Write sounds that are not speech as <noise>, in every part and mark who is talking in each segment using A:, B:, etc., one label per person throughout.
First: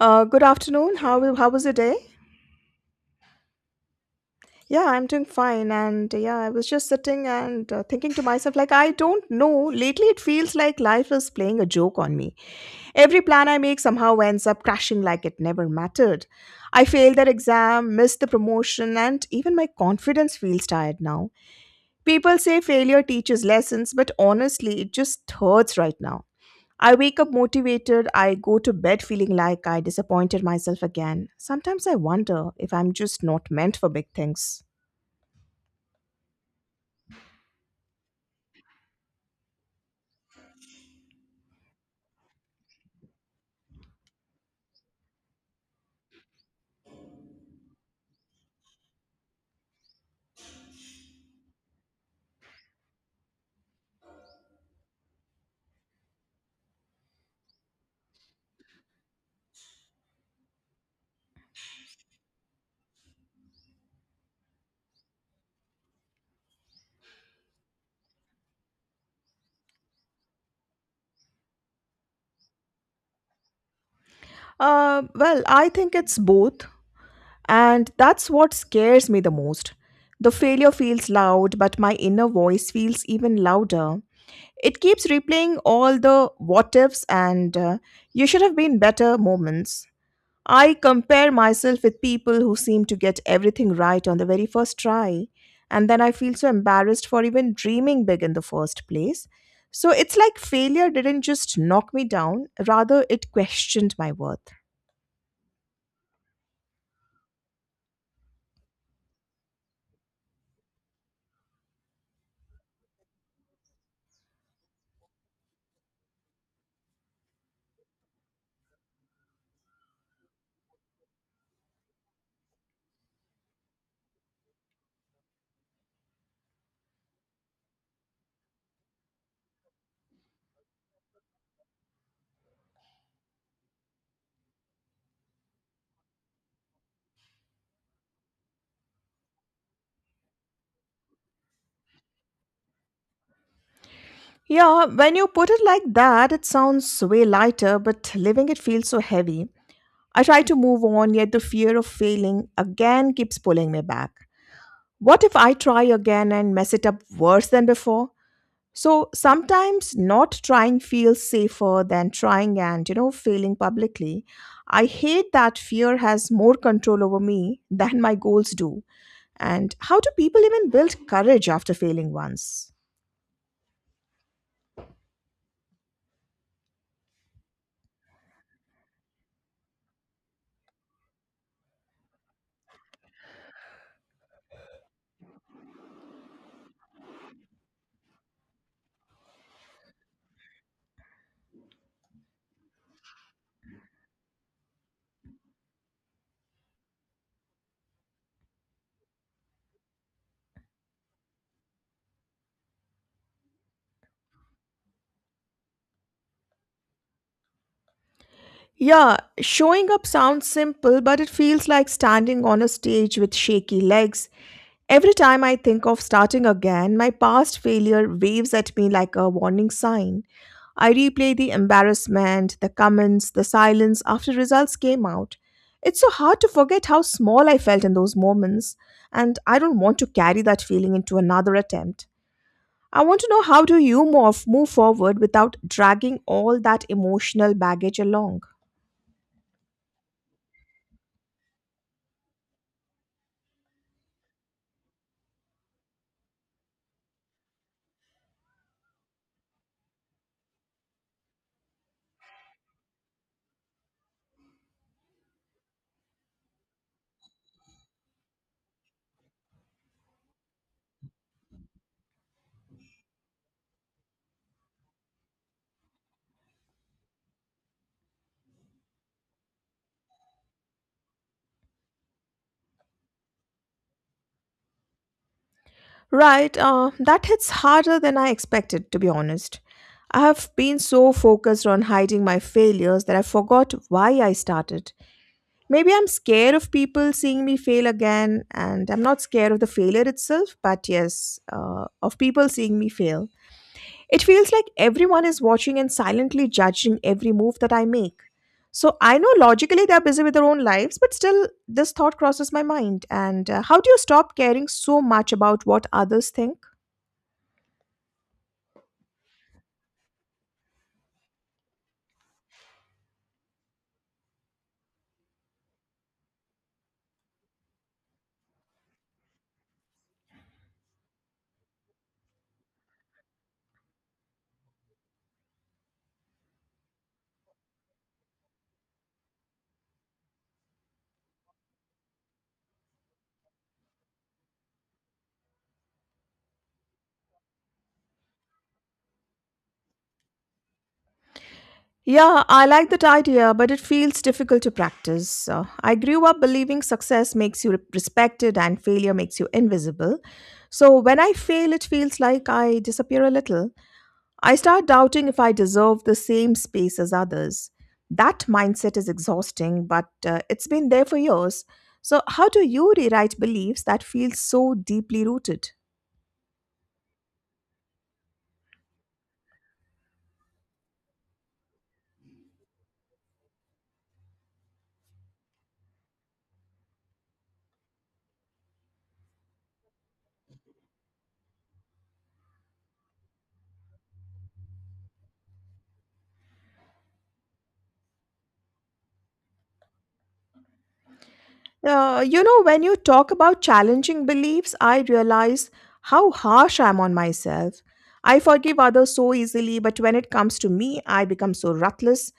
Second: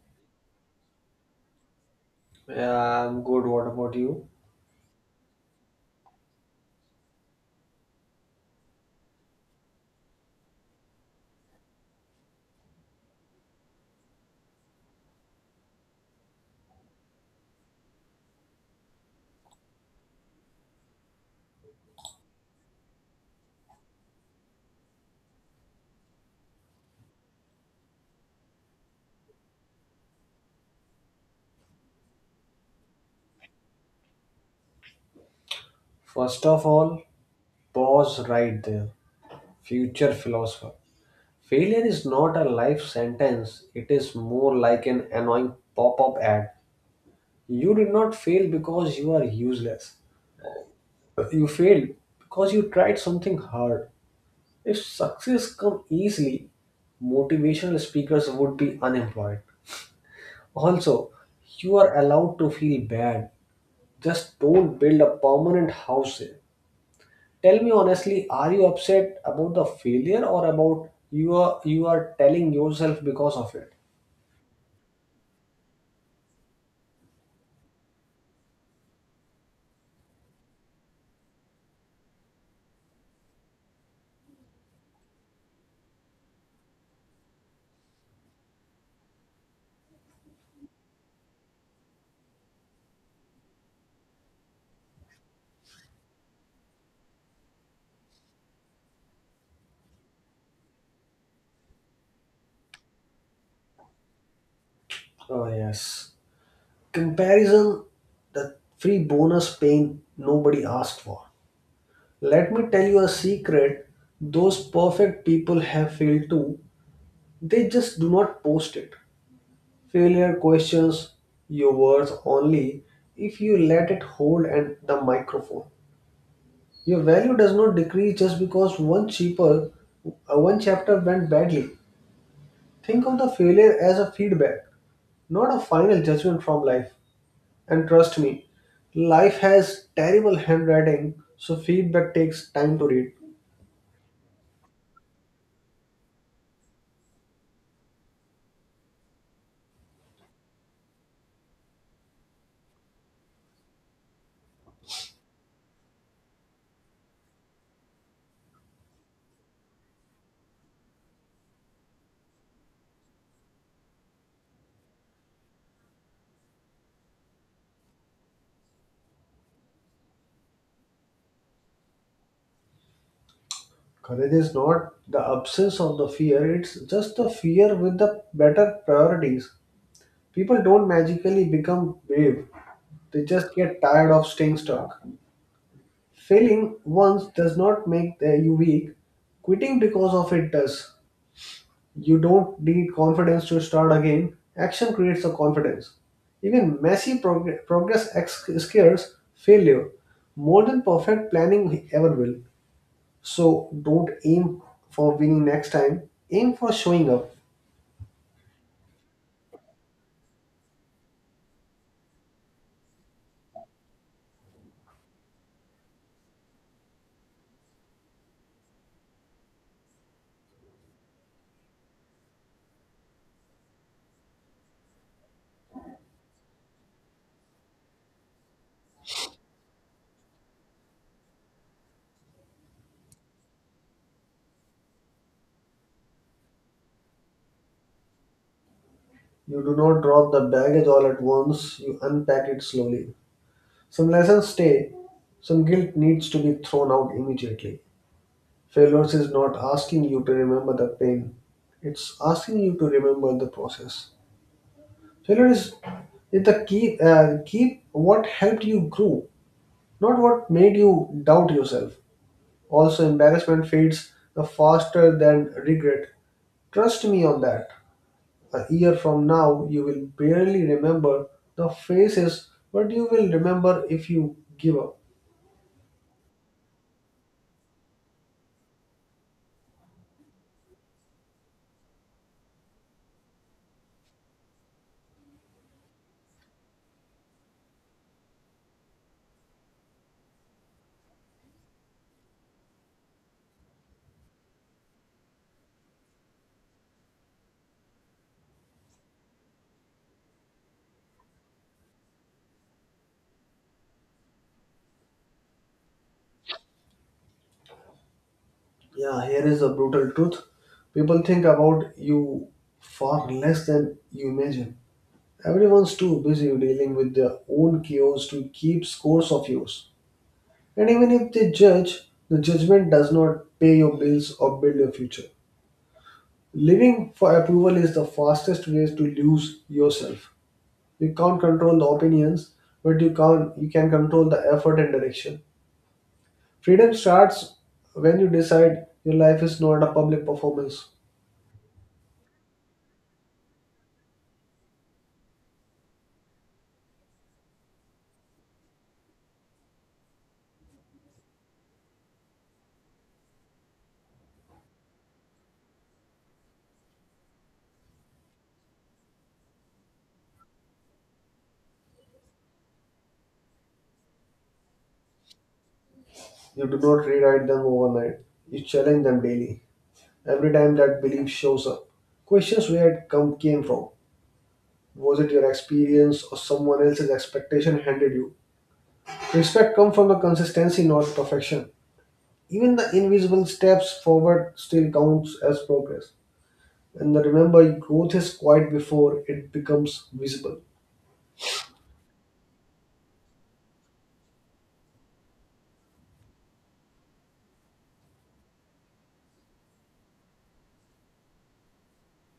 A: Good afternoon. How was your day?
B: Yeah, I'm good. What about you?
A: Yeah, I'm doing fine. And I was just sitting and thinking to myself, like, I don't know. Lately, it feels like life is playing a joke on me. Every plan I make somehow ends up crashing like it never mattered. I failed that exam, missed the promotion, and even my confidence feels tired now. People say failure teaches lessons, but honestly, it just hurts right now. I wake up motivated, I go to bed feeling like I disappointed myself again. Sometimes I wonder if I'm just not meant for big things.
B: First of all, pause right there. Future philosopher. Failure is not a life sentence, it is more like an annoying pop up ad. You did not fail because you are useless. You failed because you tried something hard. If success come easily, motivational speakers would be unemployed. Also, you are allowed to feel bad. Just don't build a permanent house here. Tell me honestly, are you upset about the failure or about you are telling yourself because of it?
A: Well, I think it's both, and that's what scares me the most. The failure feels loud, but my inner voice feels even louder. It keeps replaying all the what ifs and you should have been better moments. I compare myself with people who seem to get everything right on the very first try, and then I feel so embarrassed for even dreaming big in the first place. So it's like failure didn't just knock me down, rather, it questioned my worth.
B: Oh yes. Comparison, the free bonus pain nobody asked for. Let me tell you a secret. Those perfect people have failed too. They just do not post it. Failure questions your worth only if you let it hold and the microphone. Your value does not decrease just because one chapter went badly. Think of the failure as a feedback, not a final judgment from life. And trust me, life has terrible handwriting, so feedback takes time to read.
A: Yeah, when you put it like that, it sounds way lighter, but living it feels so heavy. I try to move on, yet the fear of failing again keeps pulling me back. What if I try again and mess it up worse than before? So sometimes not trying feels safer than trying and, you know, failing publicly. I hate that fear has more control over me <laughs> than my goals do. And how do people even build courage after failing once?
B: Courage is not the absence of the fear, it's just the fear with the better priorities. People don't magically become brave, they just get tired of staying stuck. Failing once does not make you weak. Quitting because of it does. You don't need confidence to start again. Action creates the confidence. Even messy progress scares failure more than perfect planning ever will. So don't aim for winning next time. Aim for showing up.
A: Yeah, showing up sounds simple, but it feels like standing on a stage with shaky legs. Every time I think of starting again, my past failure waves at me like a warning sign. I replay the embarrassment, the comments, the silence after results came out. It's so hard to forget how small I felt in those moments, and I don't want to carry that feeling into another attempt. I want to know how do you move forward without dragging all that emotional baggage along?
B: You do not drop the baggage all at once. You unpack it slowly. Some lessons stay. Some guilt needs to be thrown out immediately. Failures is not asking you to remember the pain. It's asking you to remember the process. Failure is it's the key Keep what helped you grow, not what made you doubt yourself. Also, embarrassment fades the faster than regret. Trust me on that. A year from now, you will barely remember the faces, but you will remember if you give up.
A: Right, that hits harder than I expected, to be honest. I have been so focused on hiding my failures that I forgot why I started. Maybe I'm scared of people seeing me fail again, and I'm not scared of the failure itself, but yes, of people seeing me fail. It feels like everyone is watching and silently judging every move that I make. So I know logically they're busy with their own lives, but still, this thought crosses my mind. And how do you stop caring so much about what others think?
B: Yeah, here is a brutal truth. People think about you far less than you imagine. Everyone's too busy dealing with their own chaos to keep scores of yours. And even if they judge, the judgment does not pay your bills or build your future. Living for approval is the fastest way to lose yourself. You can't control the opinions, but you can control the effort and direction. Freedom starts when you decide your life is not a public performance.
A: Yeah, I like that idea, but it feels difficult to practice. I grew up believing success makes you respected and failure makes you invisible. So when I fail, it feels like I disappear a little. I start doubting if I deserve the same space as others. That mindset is exhausting, but it's been there for years. So, how do you rewrite beliefs that feel so deeply rooted?
B: You do not rewrite them overnight, you challenge them daily. Every time that belief shows up, questions where came from. Was it your experience or someone else's expectation handed you? Respect comes from the consistency, not perfection. Even the invisible steps forward still counts as progress. And the remember, growth is quiet before it becomes visible.
A: You know, when you talk about challenging beliefs, I realize how harsh I am on myself. I forgive others so easily, but when it comes to me, I become so ruthless.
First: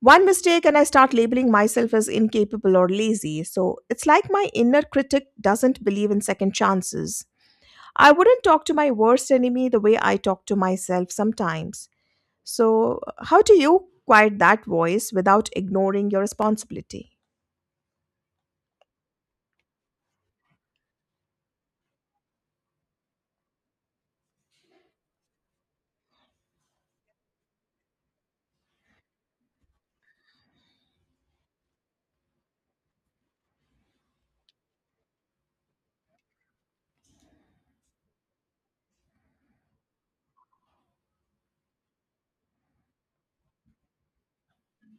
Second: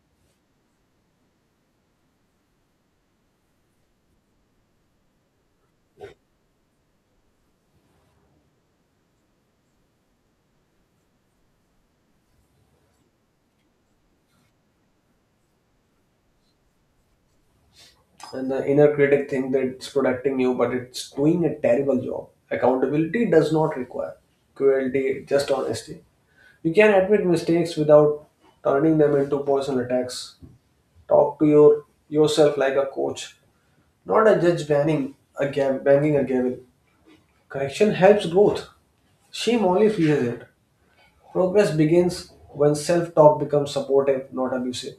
A: One mistake, and I start labeling myself as incapable or lazy. So it's like my inner critic doesn't believe in second chances. I wouldn't talk to my worst enemy the way I talk to myself sometimes. So, how do you quiet that voice without ignoring your responsibility?
B: And the inner critic thinks that it's protecting you, but it's doing a terrible job. Accountability does not require cruelty, just honesty. You can admit mistakes without turning them into personal attacks. Talk to yourself like a coach, not a judge banning a gab banging a gavel. Correction helps growth. Shame only fuels it. Progress begins when self-talk becomes supportive, not abusive.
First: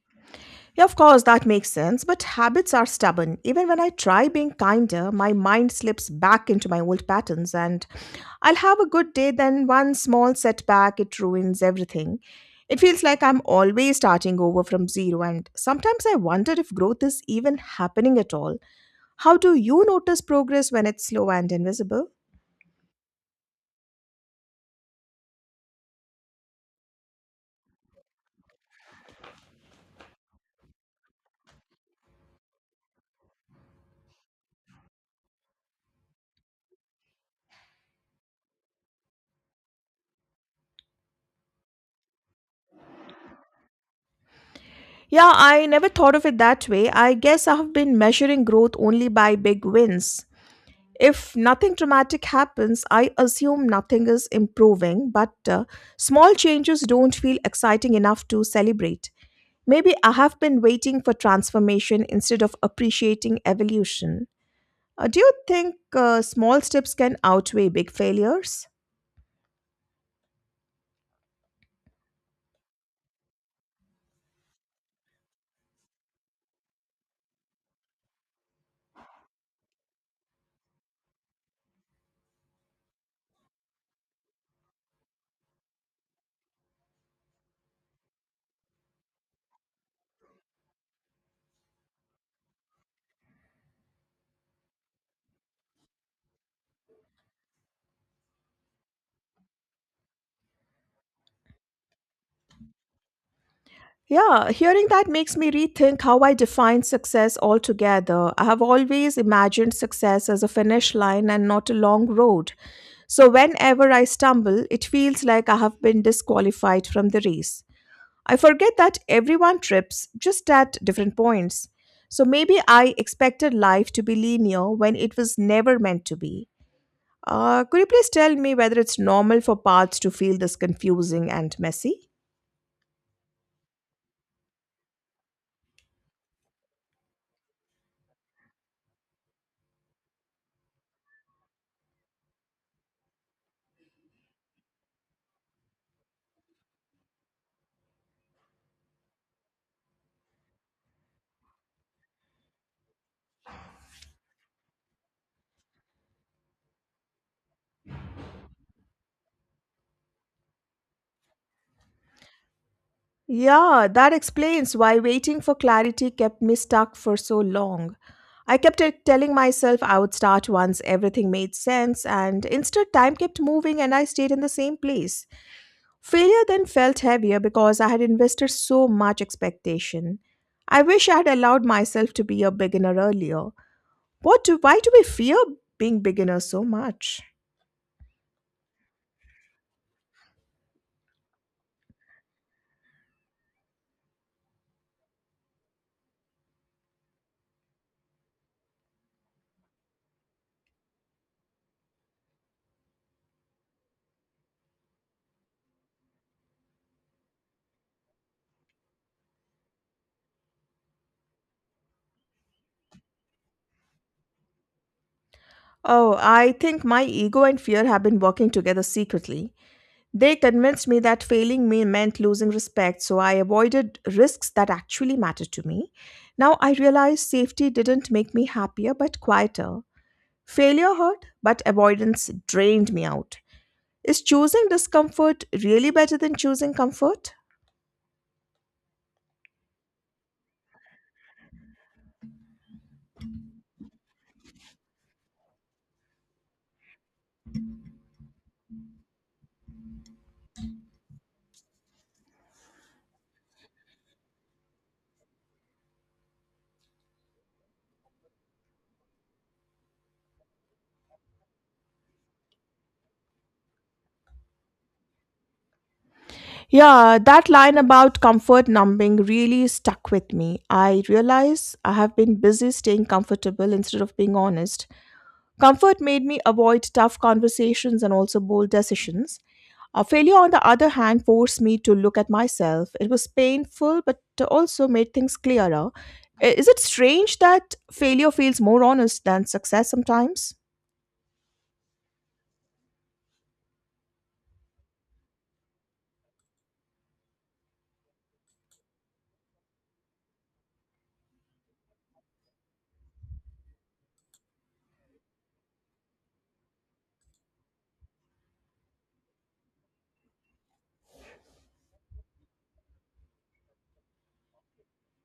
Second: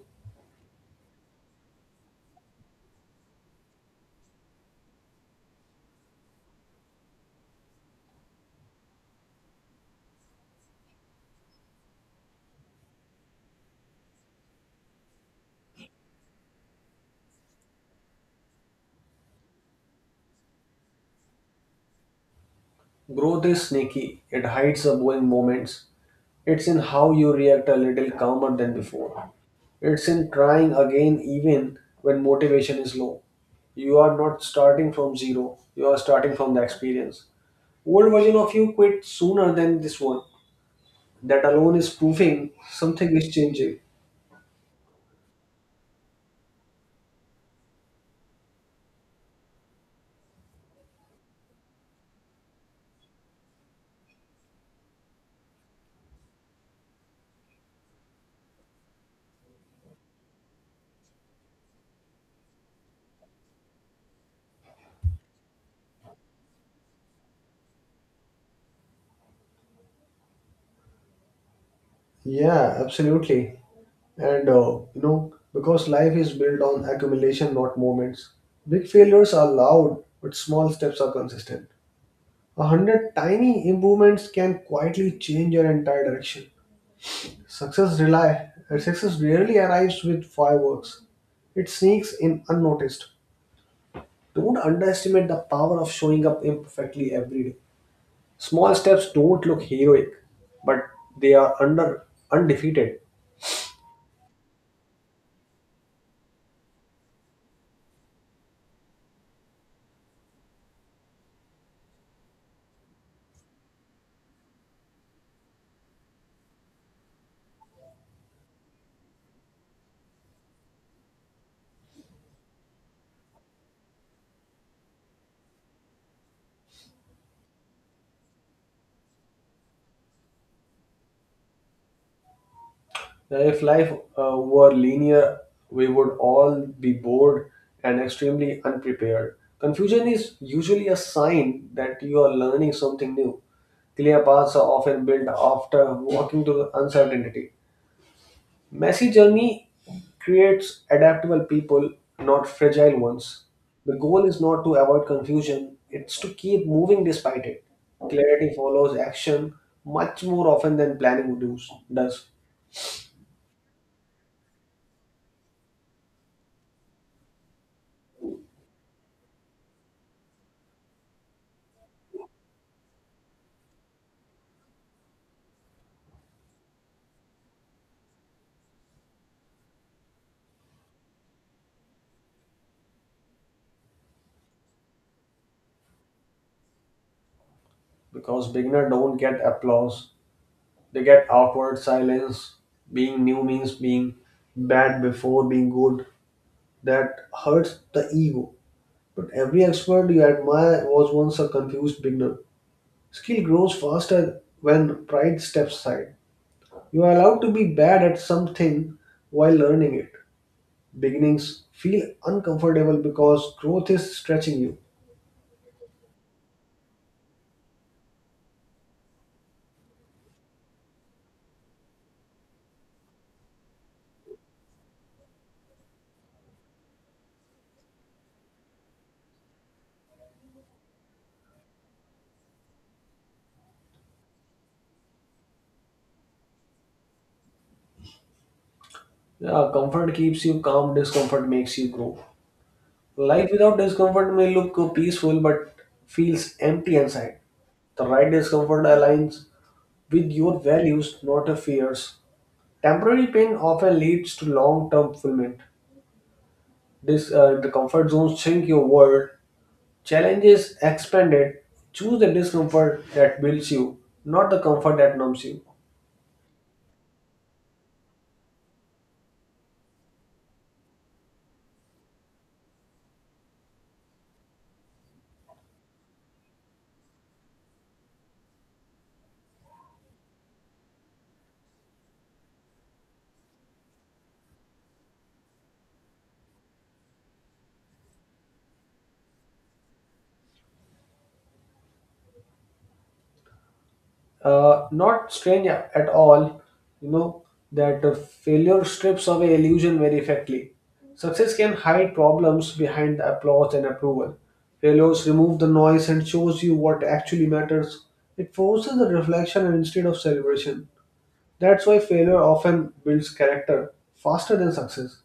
A: Yeah, of course, that makes sense, but habits are stubborn. Even when I try being kinder, my mind slips back into my old patterns, and I'll have a good day, then one small setback, it ruins everything. It feels like I'm always starting over from zero, and sometimes I wonder if growth is even happening at all. How do you notice progress when it's slow and invisible?
B: Growth is sneaky. It hides the boring moments. It's in how you react a little calmer than before. It's in trying again even when motivation is low. You are not starting from zero, you are starting from the experience. Old version of you quit sooner than this one. That alone is proving something is changing.
A: Yeah, I never thought of it that way. I guess I have been measuring growth only by big wins. If nothing dramatic happens, I assume nothing is improving, but small changes don't feel exciting enough to celebrate. Maybe I have been waiting for transformation instead of appreciating evolution. Do you think small steps can outweigh big failures?
B: Yeah, absolutely. And you know, because life is built on accumulation, not moments. Big failures are loud, but small steps are consistent. A hundred tiny improvements can quietly change your entire direction. Success rarely arrives with fireworks. It sneaks in unnoticed. Don't underestimate the power of showing up imperfectly every day. Small steps don't look heroic, but they are under undefeated.
A: Yeah, hearing that makes me rethink how I define success altogether. I have always imagined success as a finish line and not a long road. So whenever I stumble, it feels like I have been disqualified from the race. I forget that everyone trips just at different points. So maybe I expected life to be linear when it was never meant to be. Could you please tell me whether it's normal for paths to feel this confusing and messy?
B: If life were linear, we would all be bored and extremely unprepared. Confusion is usually a sign that you are learning something new. Clear paths are often built after walking through uncertainty. Messy journey creates adaptable people, not fragile ones. The goal is not to avoid confusion, it's to keep moving despite it. Clarity follows action much more often than planning does,
A: Yeah, that explains why waiting for clarity kept me stuck for so long. I kept telling myself I would start once everything made sense, and instead, time kept moving and I stayed in the same place. Failure then felt heavier because I had invested so much expectation. I wish I had allowed myself to be a beginner earlier. Why do we fear being beginners so much?
B: because beginner don't get applause. They get awkward silence. Being new means being bad before being good. That hurts the ego. But every expert you admire was once a confused beginner. Skill grows faster when pride steps aside. You are allowed to be bad at something while learning it. Beginnings feel uncomfortable because growth is stretching you.
A: Oh, I think my ego and fear have been working together secretly. They convinced me that failing me meant losing respect, so I avoided risks that actually mattered to me. Now I realize safety didn't make me happier but quieter. Failure hurt, but avoidance drained me out. Is choosing discomfort really better than choosing comfort?
B: Yeah, comfort keeps you calm, discomfort makes you grow. Life without discomfort may look peaceful but feels empty inside. The right discomfort aligns with your values, not your fears. Temporary pain often leads to long term fulfillment. The comfort zones shrink your world. Challenges expanded. Choose the discomfort that builds you, not the comfort that numbs you.
A: Yeah, that line about comfort numbing really stuck with me. I realize I have been busy staying comfortable instead of being honest. Comfort made me avoid tough conversations and also bold decisions. A failure, on the other hand, forced me to look at myself. It was painful, but also made things clearer. Is it strange that failure feels more honest than success sometimes?
B: Not strange at all, you know, that failure strips away illusion very effectively. Success can hide problems behind the applause and approval. Failures remove the noise and shows you what actually matters. It forces the reflection instead of celebration. That's why failure often builds character faster than success.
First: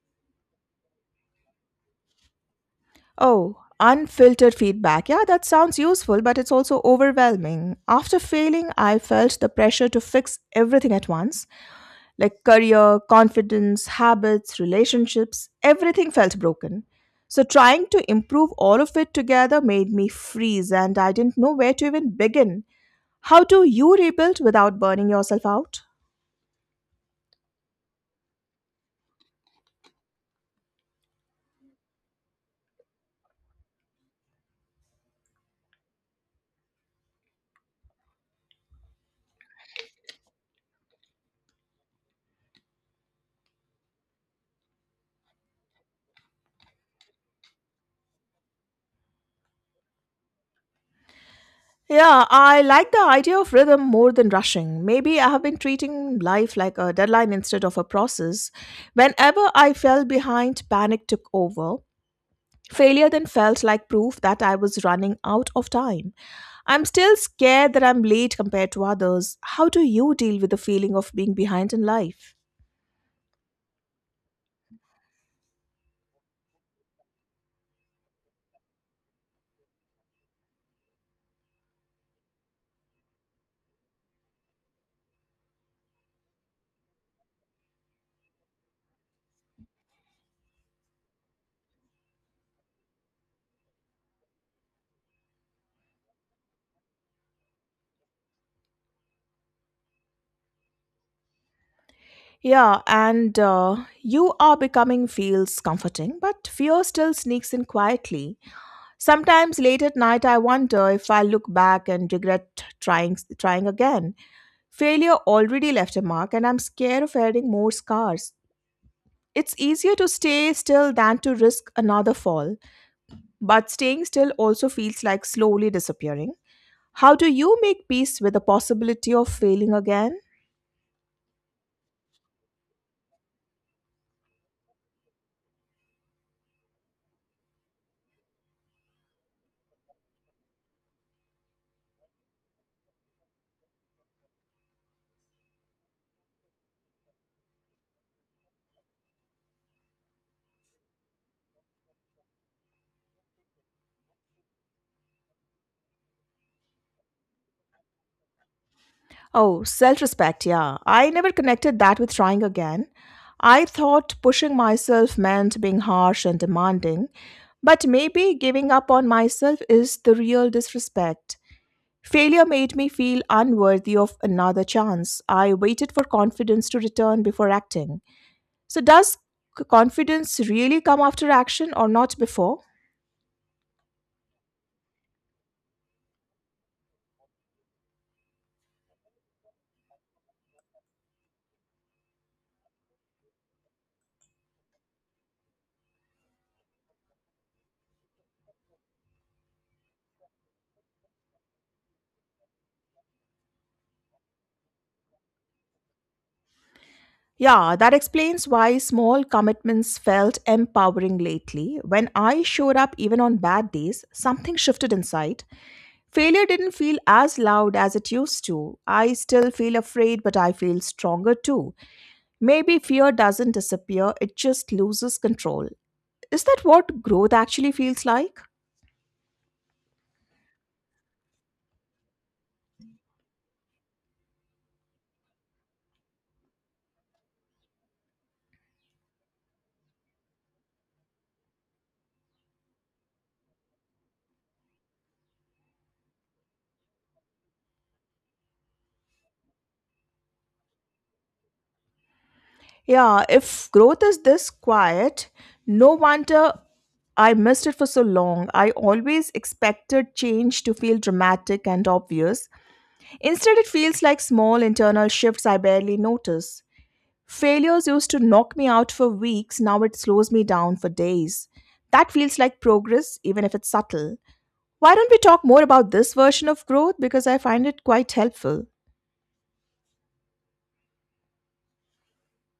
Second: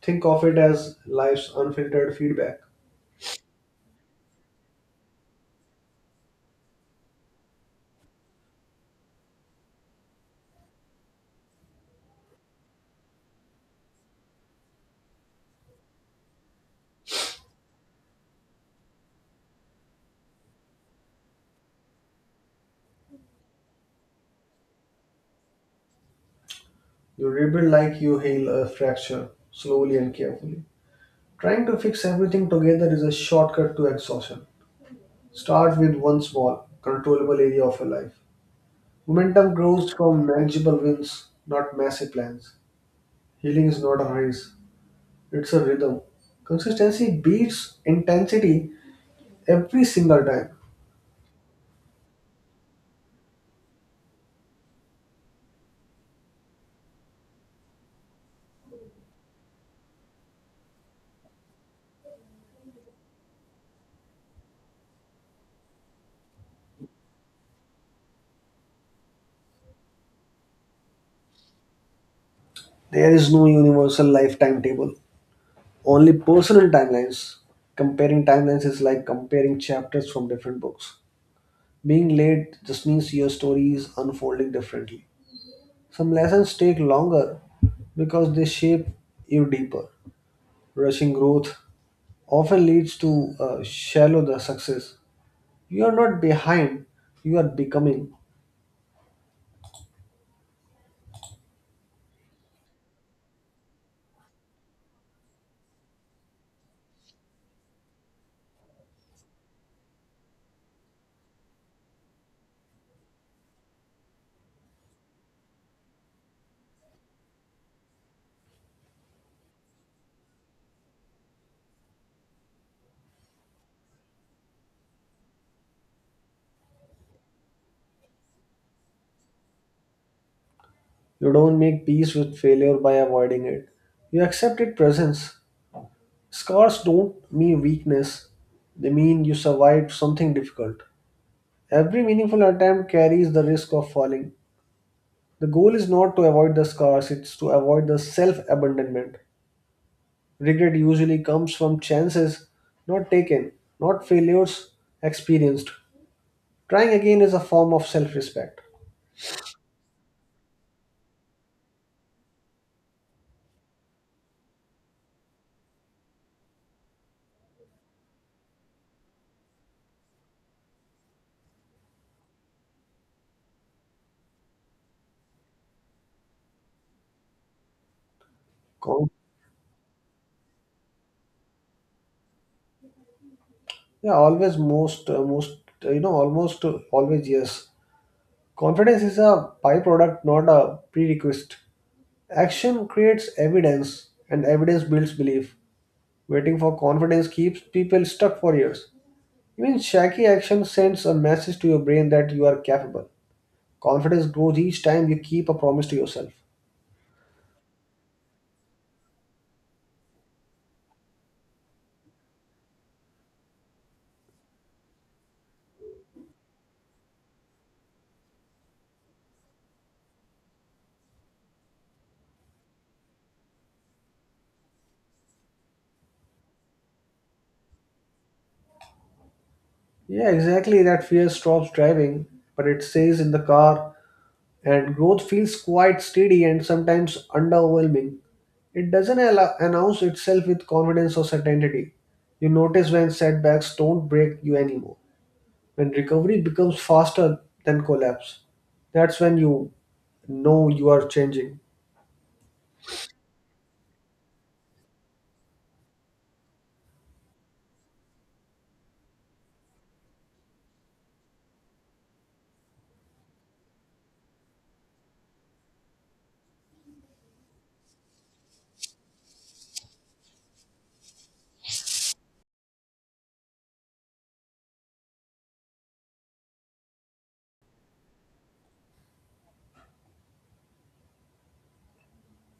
B: Think of it as life's unfiltered feedback.
A: Oh, unfiltered feedback. Yeah, that sounds useful, but it's also overwhelming. After failing, I felt the pressure to fix everything at once like career, confidence, habits, relationships, everything felt broken. So, trying to improve all of it together made me freeze, and I didn't know where to even begin. How do you rebuild without burning yourself out?
B: You rebuild like you heal a fracture, slowly and carefully. Trying to fix everything together is a shortcut to exhaustion. Start with one small, controllable area of your life. Momentum grows from manageable wins, not massive plans. Healing is not a race, it's a rhythm. Consistency beats intensity every single time.
A: Yeah, I like the idea of rhythm more than rushing. Maybe I have been treating life like a deadline instead of a process. Whenever I fell behind, panic took over. Failure then felt like proof that I was running out of time. I'm still scared that I'm late compared to others. How do you deal with the feeling of being behind in life?
B: There is no universal life timetable, only personal timelines. Comparing timelines is like comparing chapters from different books. Being late just means your story is unfolding differently. Some lessons take longer because they shape you deeper. Rushing growth often leads to shallow the success. You are not behind, you are becoming.
A: Yeah, and you are becoming feels comforting, but fear still sneaks in quietly. Sometimes late at night, I wonder if I look back and regret trying again. Failure already left a mark, and I'm scared of adding more scars. It's easier to stay still than to risk another fall, but staying still also feels like slowly disappearing. How do you make peace with the possibility of failing again?
B: You don't make peace with failure by avoiding it. You accept its presence. Scars don't mean weakness, they mean you survived something difficult. Every meaningful attempt carries the risk of falling. The goal is not to avoid the scars, it's to avoid the self abandonment. Regret usually comes from chances not taken, not failures experienced. Trying again is a form of self respect.
A: Oh, self respect, yeah. I never connected that with trying again. I thought pushing myself meant being harsh and demanding, but maybe giving up on myself is the real disrespect. Failure made me feel unworthy of another chance. I waited for confidence to return before acting. So, does confidence really come after action or not before?
B: Yeah, always most, most, you know, almost always yes. Confidence is a byproduct, not a prerequisite. Action creates evidence, and evidence builds belief. Waiting for confidence keeps people stuck for years. Even shaky action sends a message to your brain that you are capable. Confidence grows each time you keep a promise to yourself.
A: Yeah, that explains why small commitments felt empowering lately. When I showed up even on bad days, something shifted inside. Failure didn't feel as loud as it used to. I still feel afraid, but I feel stronger too. Maybe fear doesn't disappear, it just loses control. Is that what growth actually feels like?
B: Yeah, exactly. That fear stops driving, but it stays in the car, and growth feels quite steady and sometimes underwhelming. It doesn't announce itself with confidence or certainty. You notice when setbacks don't break you anymore, when recovery becomes faster than collapse. That's when you know you are changing.
A: Yeah, if growth is this quiet, no wonder I missed it for so long. I always expected change to feel dramatic and obvious. Instead, it feels like small internal shifts I barely notice. Failures used to knock me out for weeks, now it slows me down for days. That feels like progress, even if it's subtle. Why don't we talk more about this version of growth? Because I find it quite helpful.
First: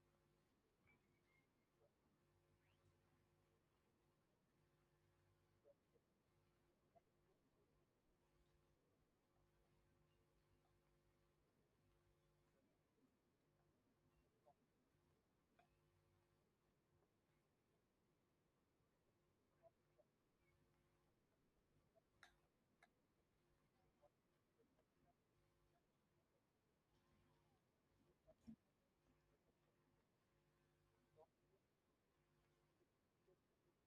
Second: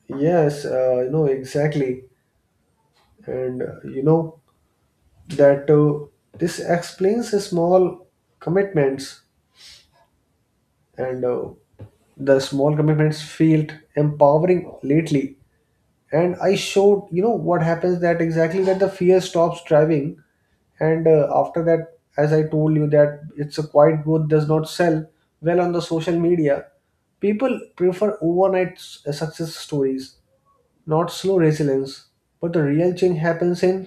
B: Yes, you know exactly. and you know that This explains the small commitments and the small commitments felt empowering lately and I showed you know what happens that exactly that the fear stops driving and after that as I told you that it's a quiet growth does not sell well on the social media people prefer overnight success stories. Not slow resilience, but the real change happens in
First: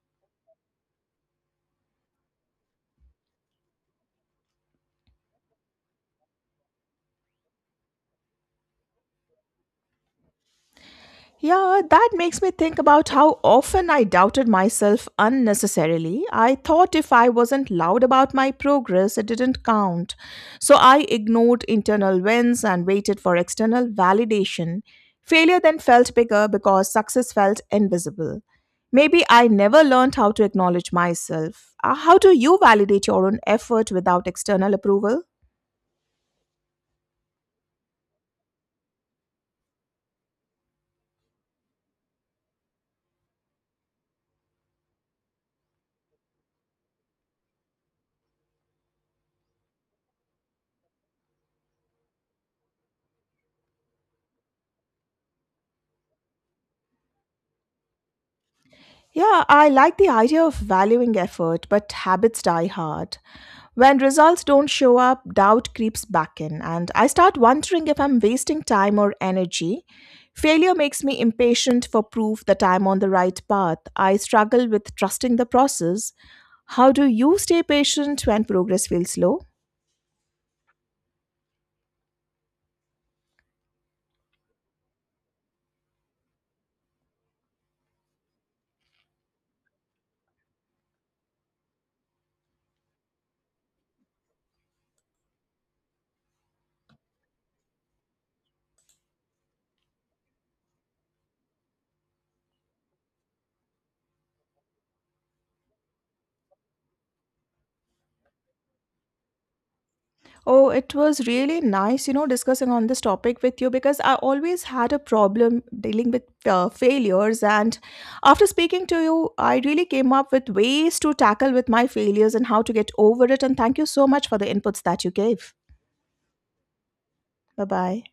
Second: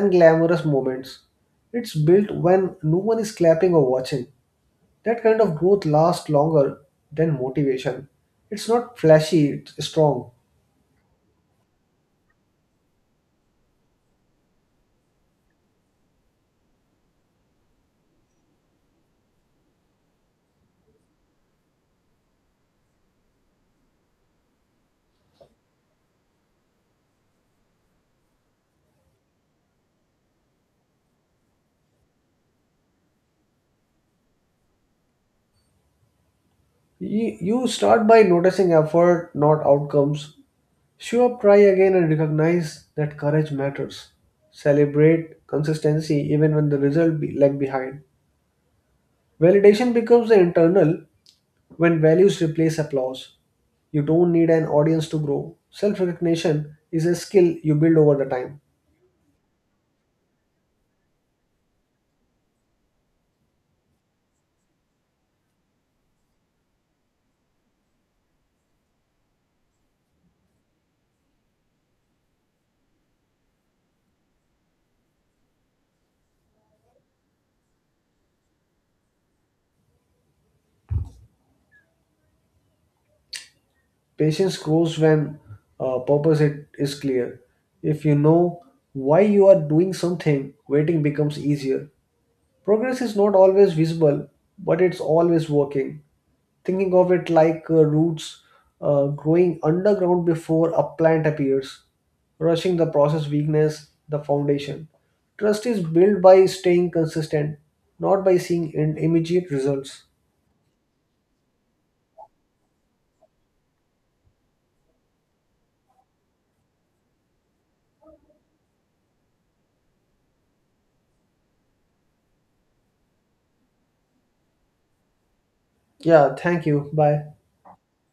B: unglamorous moments. It's built when no one is clapping or watching. That kind of growth lasts longer than motivation. It's not flashy, it's strong.
A: Yeah, that makes me think about how often I doubted myself unnecessarily. I thought if I wasn't loud about my progress, it didn't count. So I ignored internal wins and waited for external validation. Failure then felt bigger because success felt invisible. Maybe I never learned how to acknowledge myself. How do you validate your own effort without external approval?
B: You start by noticing effort, not outcomes. Show up, try again, and recognize that courage matters. Celebrate consistency even when the result be lag behind. Validation becomes the internal. When values replace applause, you don't need an audience to grow. Self recognition is a skill you build over the time.
A: Yeah, I like the idea of valuing effort, but habits die hard. When results don't show up, doubt creeps back in, and I start wondering if I'm wasting time or energy. Failure makes me impatient for proof that I'm on the right path. I struggle with trusting the process. How do you stay patient when progress feels slow?
B: Patience grows when purpose it is clear. If you know why you are doing something, waiting becomes easier. Progress is not always visible, but it's always working. Thinking of it like roots growing underground before a plant appears, rushing the process weakness, the foundation. Trust is built by staying consistent, not by seeing immediate results.
A: Oh, it was really nice, you know, discussing on this topic with you because I always had a problem dealing with failures. And after speaking to you, I really came up with ways to tackle with my failures and how to get over it. And thank you so much for the inputs that you gave.
B: Yeah, thank you. Bye.
A: Bye bye.